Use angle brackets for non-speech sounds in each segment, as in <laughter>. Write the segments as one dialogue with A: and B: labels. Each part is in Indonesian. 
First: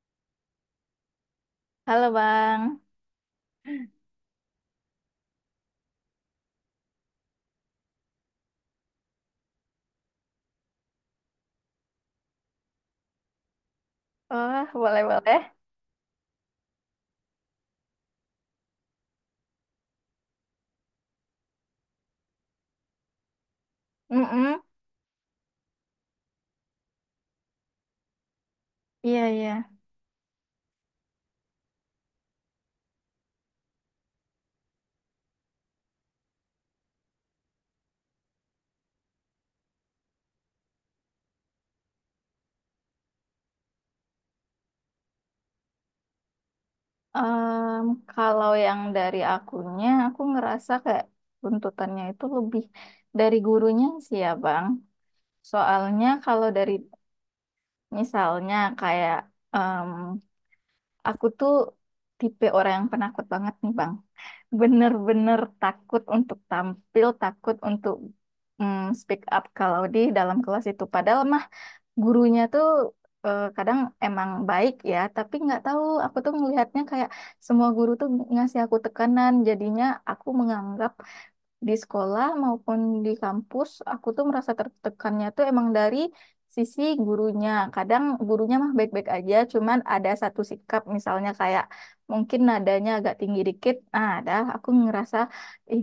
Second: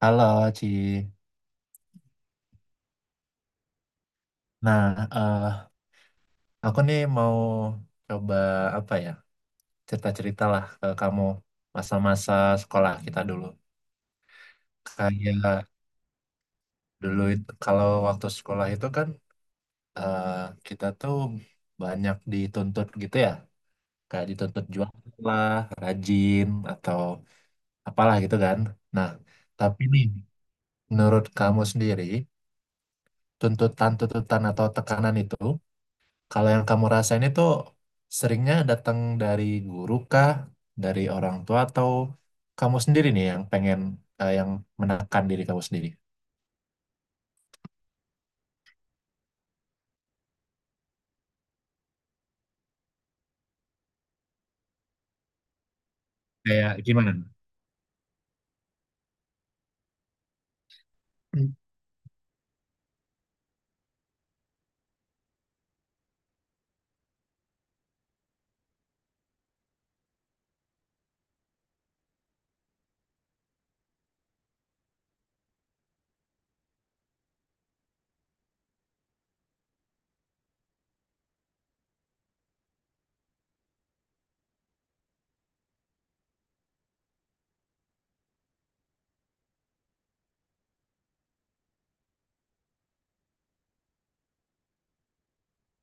A: Halo, Ci.
B: Halo Bang.
A: Nah, eh, aku nih mau coba apa ya? Cerita-cerita lah ke kamu masa-masa sekolah kita dulu.
B: Oh, boleh-boleh.
A: Kayak dulu itu kalau waktu sekolah itu kan eh, kita tuh banyak dituntut gitu ya. Kayak
B: Mm-mm.
A: dituntut jualan lah, rajin atau apalah gitu kan. Nah,
B: Iya, iya.
A: tapi nih menurut kamu sendiri tuntutan-tuntutan atau tekanan itu, kalau yang kamu rasain itu seringnya datang dari guru kah, dari orang tua atau kamu sendiri nih yang pengen, yang menekan diri kamu sendiri?
B: Em, Kalau yang dari akunya, aku ngerasa kayak tuntutannya itu lebih dari gurunya sih ya Bang. Soalnya kalau dari
A: Kayak gimana?
B: misalnya kayak em, aku
A: Hmm.
B: tuh tipe orang yang penakut banget nih Bang. Bener-bener takut untuk tampil, takut untuk speak up kalau di dalam kelas itu. Padahal mah gurunya tuh kadang emang baik ya, tapi nggak tahu aku tuh ngelihatnya kayak semua guru tuh ngasih aku tekanan, jadinya aku menganggap di sekolah maupun di kampus aku tuh merasa tertekannya tuh emang dari sisi gurunya. Kadang gurunya mah baik-baik aja, cuman ada satu sikap misalnya kayak mungkin nadanya agak tinggi dikit. Nah ada, aku ngerasa ih,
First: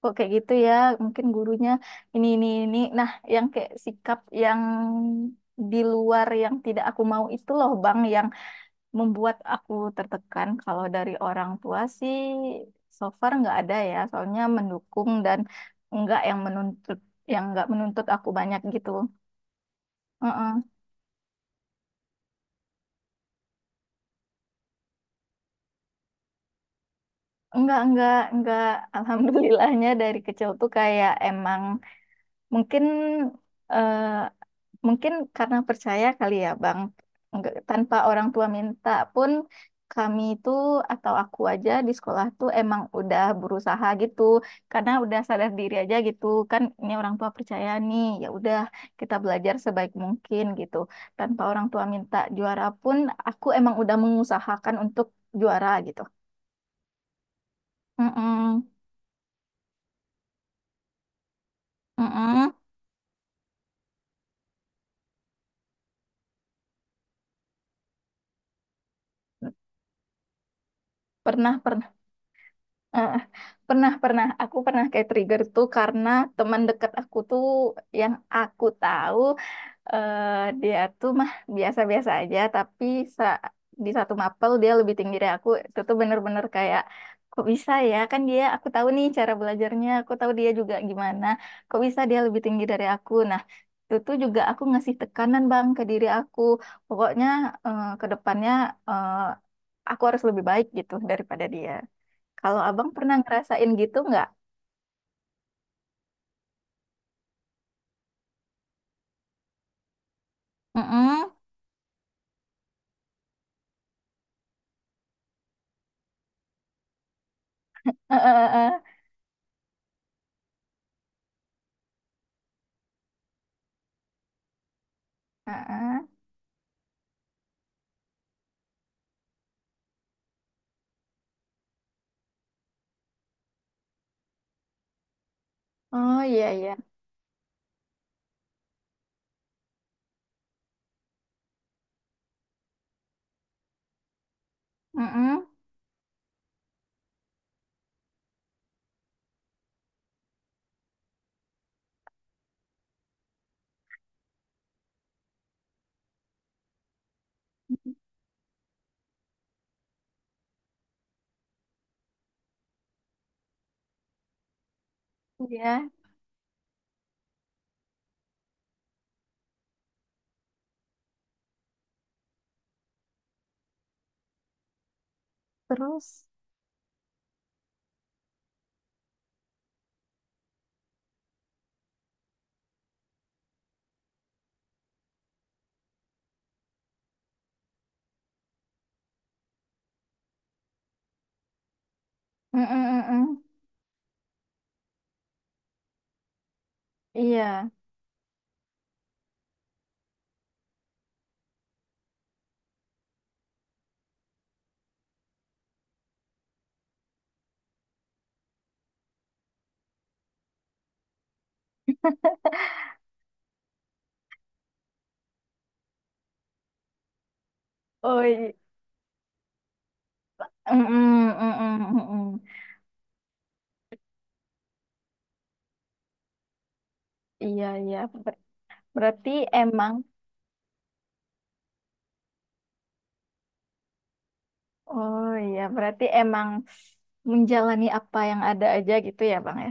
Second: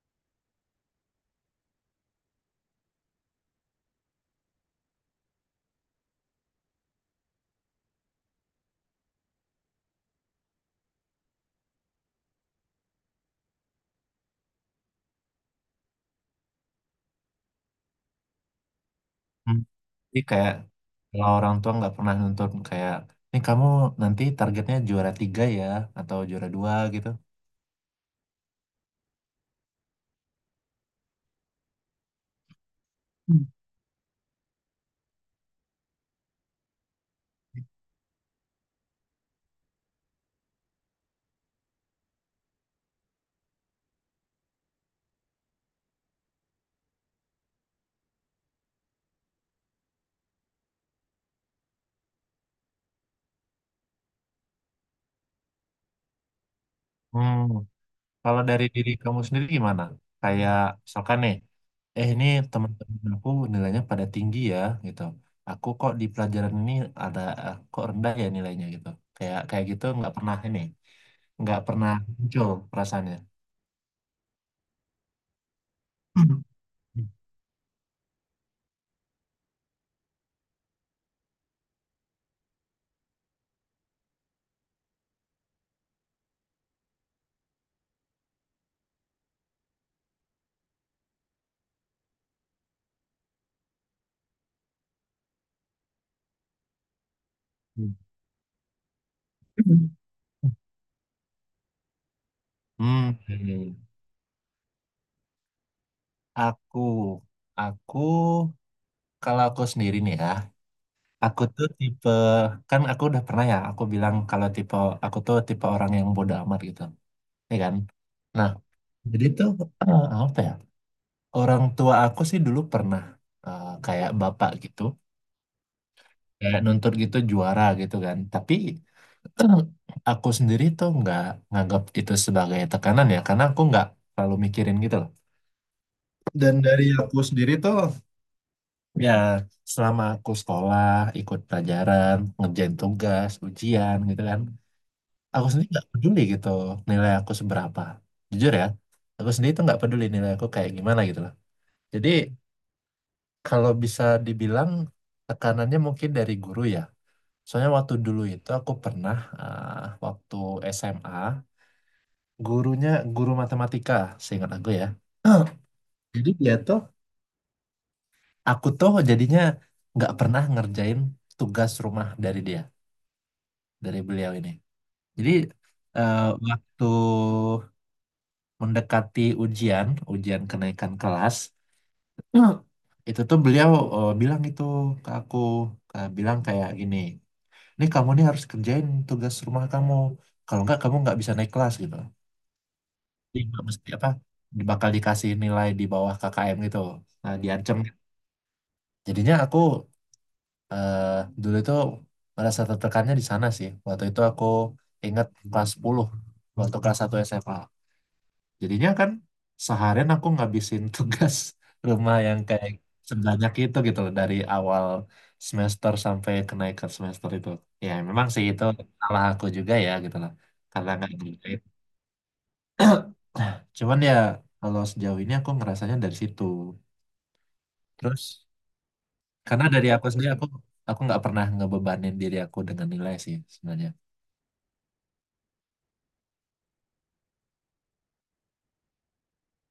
B: kok kayak gitu ya, mungkin gurunya ini. Nah, yang kayak sikap yang di luar yang tidak aku mau itu loh Bang, yang membuat aku tertekan. Kalau dari orang tua sih so far nggak ada ya, soalnya mendukung dan nggak yang menuntut, yang nggak menuntut aku banyak gitu.
A: Jadi kayak
B: Heeh.
A: kalau orang tua nggak pernah nuntut kayak ini kamu nanti targetnya juara tiga ya atau juara dua gitu.
B: Enggak, enggak. <laughs> Alhamdulillahnya dari kecil tuh kayak emang mungkin
A: Hmm.
B: eh, mungkin karena percaya kali ya, Bang. Tanpa orang tua minta pun kami itu atau aku aja di sekolah tuh emang udah berusaha gitu. Karena udah sadar diri aja gitu. Kan ini orang tua percaya nih, ya udah kita belajar sebaik mungkin gitu. Tanpa orang tua minta juara pun aku emang udah mengusahakan untuk juara gitu.
A: Hmm. Kalau
B: Mm-mm,
A: dari diri kamu sendiri gimana? Kayak misalkan nih, ini
B: mm-mm.
A: teman-teman aku nilainya pada tinggi ya gitu. Aku kok di pelajaran ini ada kok rendah ya nilainya gitu. Kayak kayak gitu nggak pernah
B: Pernah,
A: nggak
B: pernah.
A: pernah muncul
B: Eh,
A: perasaannya.
B: pernah, aku pernah kayak trigger tuh karena
A: <clears throat>
B: teman dekat aku tuh yang aku tahu eh, dia tuh mah biasa-biasa aja, tapi sa- di satu mapel dia lebih tinggi dari aku. Itu tuh bener-bener kayak, kok bisa ya, kan dia aku tahu nih cara belajarnya, aku tahu dia juga gimana, kok bisa dia lebih tinggi dari aku. Nah itu tuh juga aku ngasih tekanan bang ke diri aku, pokoknya
A: Hmm.
B: ke depannya eh, aku harus lebih baik gitu daripada dia. Kalau abang
A: Hmm,
B: pernah ngerasain
A: hmm.
B: gitu nggak?
A: aku, aku, Kalau aku sendiri nih ya,
B: Mm-mm.
A: aku tuh tipe, kan aku udah pernah ya, aku bilang kalau tipe, aku tuh tipe orang yang bodoh amat gitu, ya kan?
B: Eh, eh,
A: Nah,
B: eh, eh.
A: jadi tuh apa ya? Orang tua aku sih dulu pernah kayak bapak gitu,
B: Eh, eh.
A: kayak nuntut gitu juara gitu kan. Tapi <clears throat> aku sendiri tuh nggak nganggap itu sebagai tekanan ya, karena aku nggak terlalu mikirin gitu loh.
B: Oh iya
A: Dan
B: iya.
A: dari aku sendiri tuh ya selama aku sekolah, ikut pelajaran, ngerjain tugas, ujian gitu kan,
B: Mm-mm.
A: aku sendiri nggak peduli gitu nilai aku seberapa. Jujur ya, aku sendiri tuh nggak peduli nilai aku kayak gimana gitu loh. Jadi, kalau bisa dibilang tekanannya mungkin dari guru ya. Soalnya waktu dulu itu aku pernah, waktu SMA gurunya guru matematika, seingat aku ya.
B: Iya.
A: <clears throat> Jadi dia tuh aku tuh jadinya nggak pernah ngerjain tugas rumah dari dia, dari beliau ini. Jadi eh,
B: Terus.
A: waktu mendekati ujian, ujian kenaikan kelas, <clears throat> itu tuh beliau bilang itu ke aku, bilang kayak gini. Ini kamu nih harus kerjain tugas rumah kamu. Kalau nggak kamu nggak bisa naik kelas gitu.
B: Mm-mm,
A: Jadi
B: mm-mm.
A: nggak mesti apa, bakal dikasih nilai di bawah KKM gitu. Nah,
B: Iya.
A: diancam. Jadinya aku eh, dulu itu merasa tertekannya di sana sih. Waktu itu aku ingat kelas 10, waktu kelas 1 SMA. Jadinya kan seharian aku ngabisin tugas <laughs> rumah yang kayak sebanyak itu gitu loh dari awal semester sampai kenaikan semester itu. Ya
B: Oh
A: memang sih
B: iya.
A: itu salah aku juga ya gitu loh karena nggak
B: Mm-mm,
A: ngerjain.
B: mm-mm, mm-mm.
A: <clears throat> Cuman ya kalau sejauh ini aku ngerasanya dari situ.
B: Iya, iya. Ber-
A: Terus
B: Berarti
A: karena dari
B: emang,
A: aku sendiri aku nggak pernah ngebebanin diri aku dengan nilai sih sebenarnya.
B: oh iya, berarti emang menjalani apa yang ada aja gitu ya, Bang ya.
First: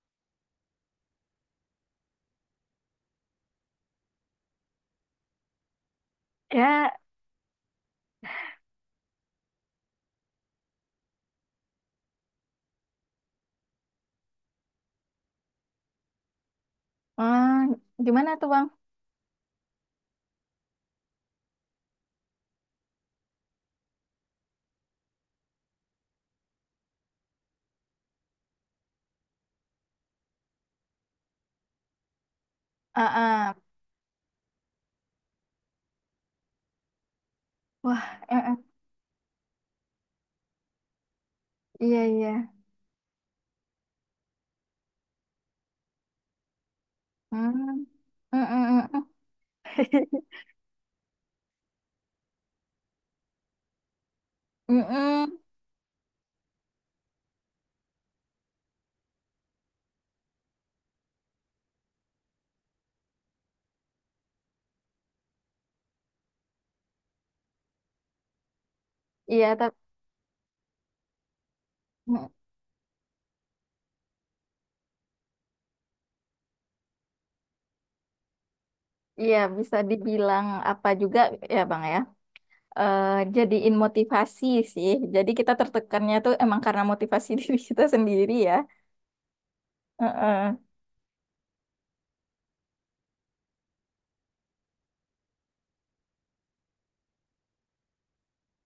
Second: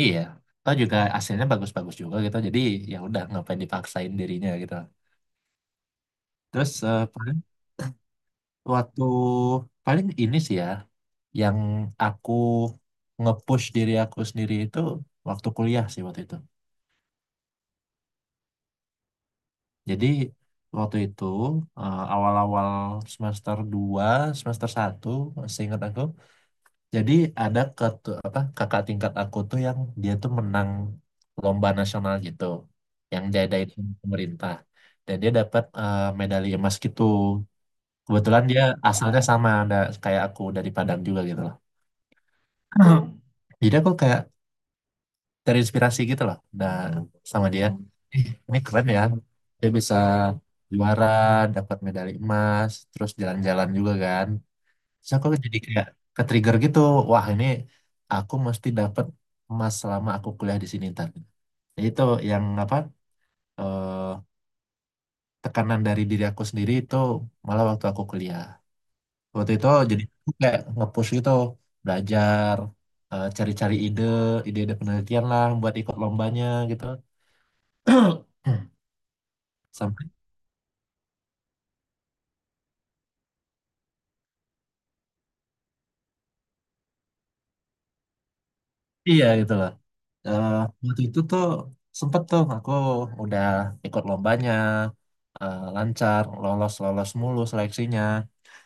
A: Iya. Atau juga hasilnya bagus-bagus juga gitu. Jadi ya udah ngapain dipaksain dirinya gitu. Terus,
B: Ya,
A: Waktu paling ini sih ya, yang aku nge-push diri aku sendiri itu waktu kuliah sih waktu itu.
B: hmm, gimana tuh, Bang?
A: Jadi waktu itu awal-awal semester 2 semester 1, seingat aku. Jadi ada kakak tingkat aku tuh yang dia tuh menang lomba nasional gitu, yang
B: Ah, ah.
A: diadain sama pemerintah. Dan dia dapat medali emas gitu.
B: Wah, eh,
A: Kebetulan
B: eh.
A: dia asalnya sama ada kayak aku dari Padang juga gitu.
B: Iya, iya.
A: <clears throat> Jadi aku kayak terinspirasi gitu loh, nah, sama dia.
B: Hmm.
A: Ih, ini keren
B: Mm-mm,
A: ya. Dia bisa
B: mm-mm. <laughs>
A: juara, dapat medali emas, terus jalan-jalan juga kan. Terus aku
B: Mm-mm.
A: jadi kayak ke-trigger gitu. Wah, ini aku mesti dapat emas selama aku kuliah di sini ntar. Jadi itu yang apa, eh, tekanan dari diri aku sendiri itu malah waktu aku kuliah.
B: Iya,
A: Waktu itu
B: tapi
A: jadi aku kayak nge-push gitu belajar, cari-cari ide-ide penelitian lah buat ikut lombanya gitu. <clears throat>
B: iya, bisa
A: Sampai
B: dibilang apa juga ya Bang ya. Eh jadiin motivasi sih. Jadi kita tertekannya tuh emang karena motivasi <laughs> diri kita sendiri ya.
A: iya gitu loh. Eh,
B: Heeh.
A: Waktu itu tuh sempet tuh aku udah ikut lombanya, lancar lolos lolos mulu seleksinya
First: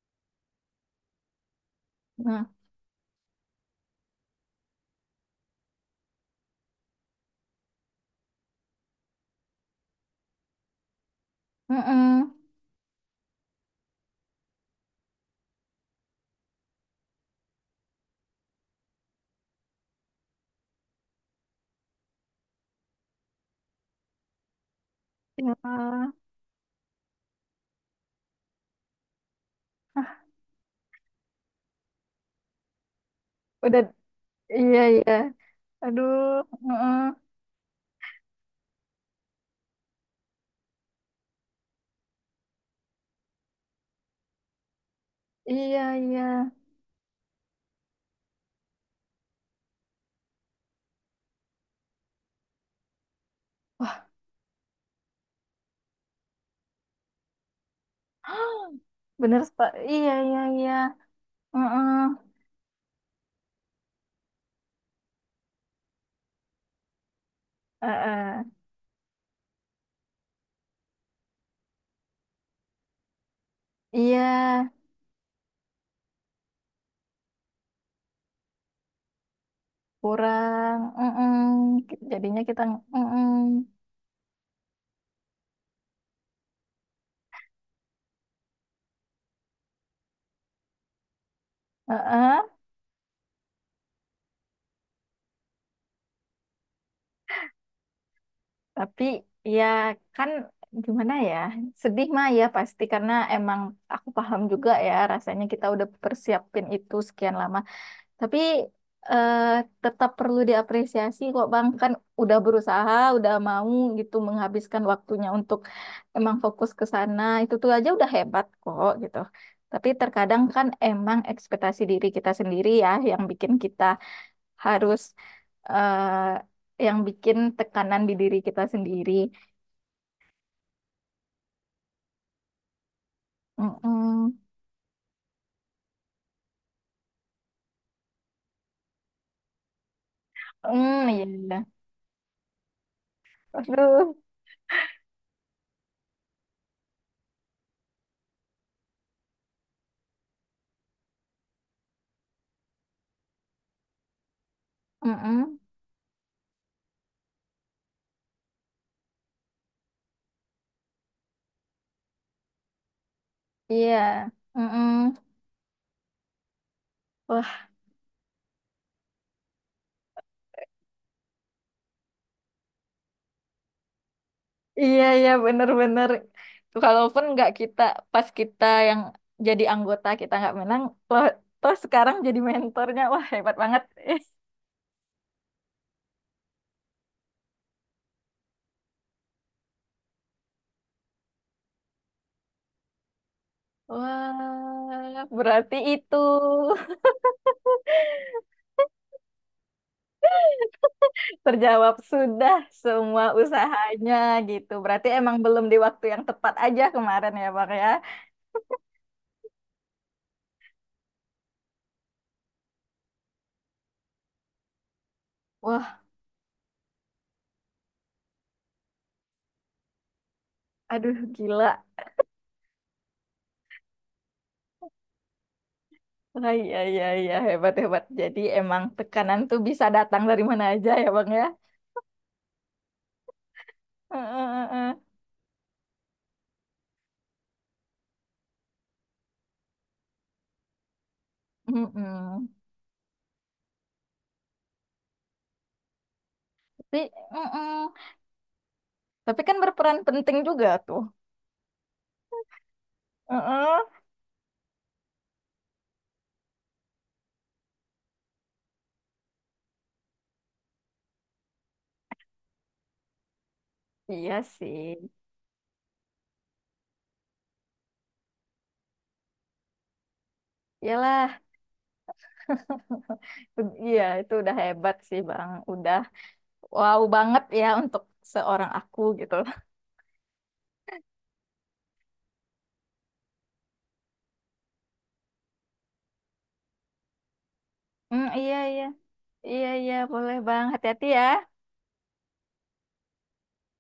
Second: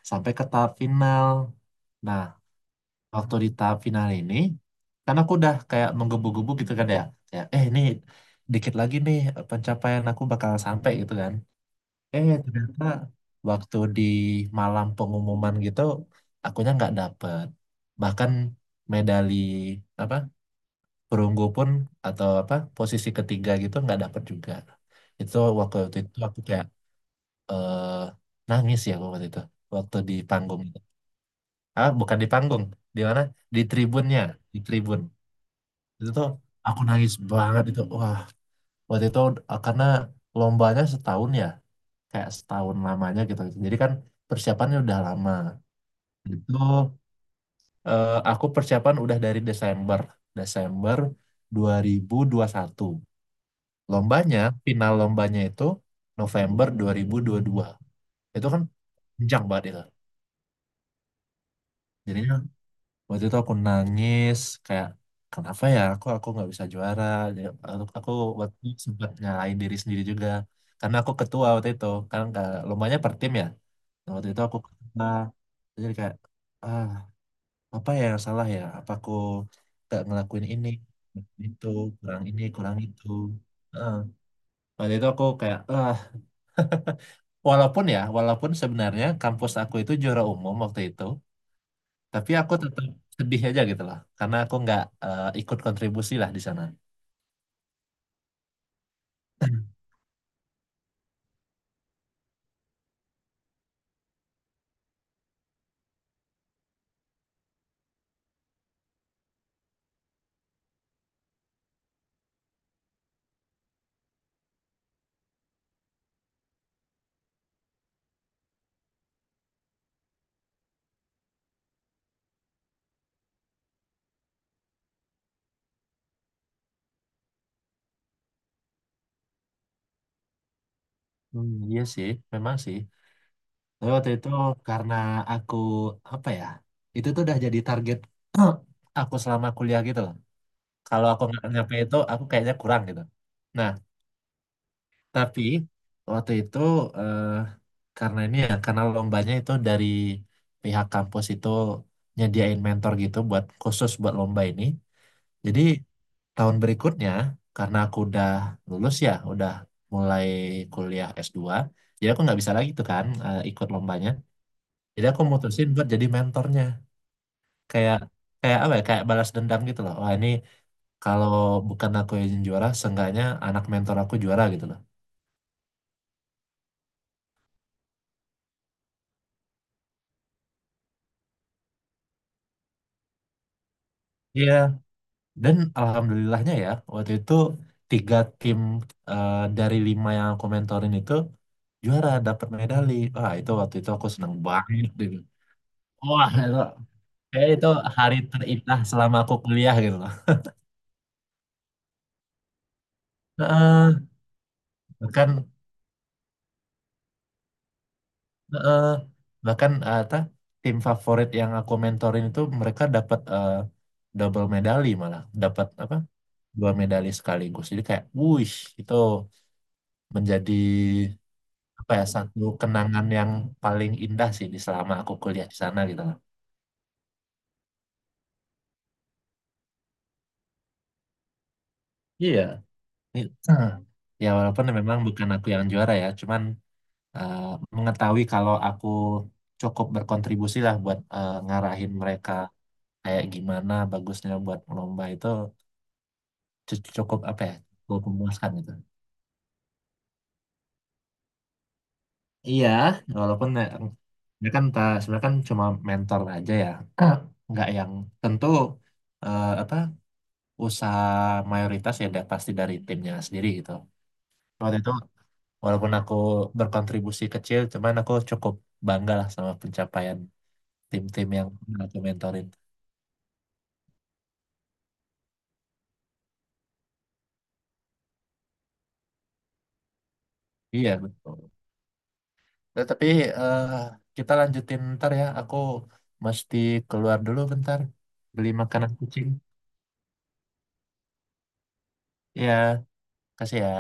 A: sampai ke tahap final, nah,
B: Nah,
A: waktu di tahap final ini karena aku udah kayak menggebu-gebu gitu kan ya, kayak, ini dikit lagi nih pencapaian aku bakal sampai gitu kan.
B: heeh.
A: Ternyata waktu di malam pengumuman gitu akunya nggak dapet, bahkan medali apa perunggu pun atau apa posisi ketiga gitu nggak dapet juga. Itu
B: Ya,
A: waktu
B: ah,
A: itu aku kayak, eh, nangis ya aku waktu itu, waktu di panggung itu, bukan di panggung, di mana, di
B: udah
A: tribunnya, di
B: iya
A: tribun.
B: iya. Aduh,
A: Itu tuh aku
B: heeh.
A: nangis banget itu, wah, waktu itu, karena lombanya setahun ya kayak setahun lamanya gitu. Jadi kan persiapannya udah lama.
B: Iya iya.
A: Itu aku persiapan udah dari Desember, Desember dua ribu satu.
B: Wah,
A: Lombanya, final lombanya itu November dua ribu dua. Itu kan
B: bener
A: panjang banget
B: Pak.
A: itu.
B: Iya iya iya. Heeh.
A: Jadinya waktu itu aku nangis kayak kenapa ya aku nggak bisa juara. Jadi, Aku
B: Heeh.
A: waktu itu sempat nyalain diri sendiri juga karena aku ketua waktu itu. Kan lombanya per tim ya. Nah,
B: Iya,
A: waktu itu aku ketua. Jadi kayak, ah apa ya yang salah ya apa aku gak ngelakuin ini
B: kurang. Heeh.
A: ngelakuin itu, kurang
B: Jadinya
A: ini
B: kita
A: kurang itu.
B: heeh.
A: Heeh. Waktu itu aku kayak, walaupun sebenarnya kampus aku itu juara umum waktu itu, tapi
B: Heeh.
A: aku tetap sedih aja gitu loh karena aku nggak ikut kontribusi lah di sana.
B: Tapi ya kan gimana ya, sedih mah ya pasti karena emang aku paham juga ya rasanya kita udah persiapin itu sekian lama. Tapi eh, tetap perlu diapresiasi kok Bang, kan udah berusaha, udah mau gitu menghabiskan waktunya untuk emang fokus ke sana, itu tuh aja udah hebat kok gitu. Tapi terkadang kan emang ekspektasi diri kita sendiri ya yang bikin kita harus yang bikin tekanan di diri kita sendiri.
A: Hmm, iya sih, memang sih. Tapi waktu itu
B: Mm-mm.
A: karena aku apa ya, itu tuh udah jadi target <clears throat> aku selama kuliah gitu loh. Kalau
B: Mm,
A: aku
B: iya,
A: nggak
B: iya.
A: nyampe itu, aku kayaknya kurang gitu. Nah,
B: Aduh,
A: tapi waktu itu eh, karena ini ya karena lombanya itu dari pihak kampus itu nyediain mentor gitu buat khusus buat lomba ini.
B: mm-mm.
A: Jadi tahun berikutnya karena aku udah lulus ya, udah mulai kuliah S2 jadi aku nggak bisa lagi tuh kan ikut
B: Iya.
A: lombanya.
B: Mm-mm.
A: Jadi aku mutusin buat jadi mentornya.
B: Wah,
A: Kayak kayak apa ya? Kayak balas dendam gitu loh. Wah, ini kalau bukan aku yang juara, seenggaknya anak mentor aku juara gitu loh.
B: iya iya bener-bener. Kalaupun nggak, kita pas kita yang jadi anggota kita nggak menang, loh, toh sekarang jadi mentornya, wah hebat banget. Eh,
A: Iya. Dan alhamdulillahnya ya, waktu itu tiga tim dari lima yang aku mentorin itu juara, dapat medali. Wah, itu waktu itu aku seneng banget gitu.
B: wah, berarti itu
A: Wah, itu, kayak itu hari terindah selama aku kuliah gitu loh.
B: <laughs> terjawab sudah semua
A: Heeh,
B: usahanya gitu. Berarti
A: bahkan,
B: emang belum di waktu yang tepat aja kemarin ya, Bang ya.
A: heeh, bahkan apa, tim favorit yang aku mentorin itu mereka dapat double medali malah, dapat apa?
B: Wah,
A: Dua medali sekaligus. Jadi kayak, wuih, itu menjadi
B: aduh gila.
A: apa ya satu kenangan yang paling indah sih di selama aku kuliah di sana gitu loh.
B: Ah, iya, iya, iya, hebat, hebat. Jadi emang tekanan tuh bisa datang dari mana aja ya, Bang ya.
A: Iya. Ini- eh, Ya
B: Heeh,
A: walaupun
B: heeh.
A: memang bukan aku yang juara ya, cuman eh, mengetahui kalau aku cukup berkontribusi lah buat ngarahin mereka
B: Mm-mm.
A: kayak gimana bagusnya buat lomba itu
B: Tapi,
A: cukup apa ya,
B: mm-mm.
A: cukup memuaskan gitu.
B: Tapi kan berperan penting juga tuh.
A: Iya, walaupun ya,
B: Heeh.
A: ya kan sebenarnya kan cuma mentor aja ya, <clears throat> nggak yang tentu apa usaha mayoritas ya pasti dari timnya sendiri gitu.
B: Iya
A: Waktu
B: sih.
A: itu walaupun aku berkontribusi kecil, cuman aku cukup bangga lah sama pencapaian tim-tim
B: Iyalah,
A: yang pernah aku mentorin.
B: itu- iya itu udah hebat sih, Bang. Udah wow banget ya untuk seorang aku gitu. <laughs>
A: Iya betul. Nah, tapi eh, kita lanjutin ntar ya. Aku mesti keluar dulu bentar
B: Mm,
A: beli
B: iya, iya.
A: makanan kucing.
B: Iya, iya, boleh, Bang. Hati-hati ya.
A: Iya, kasih ya.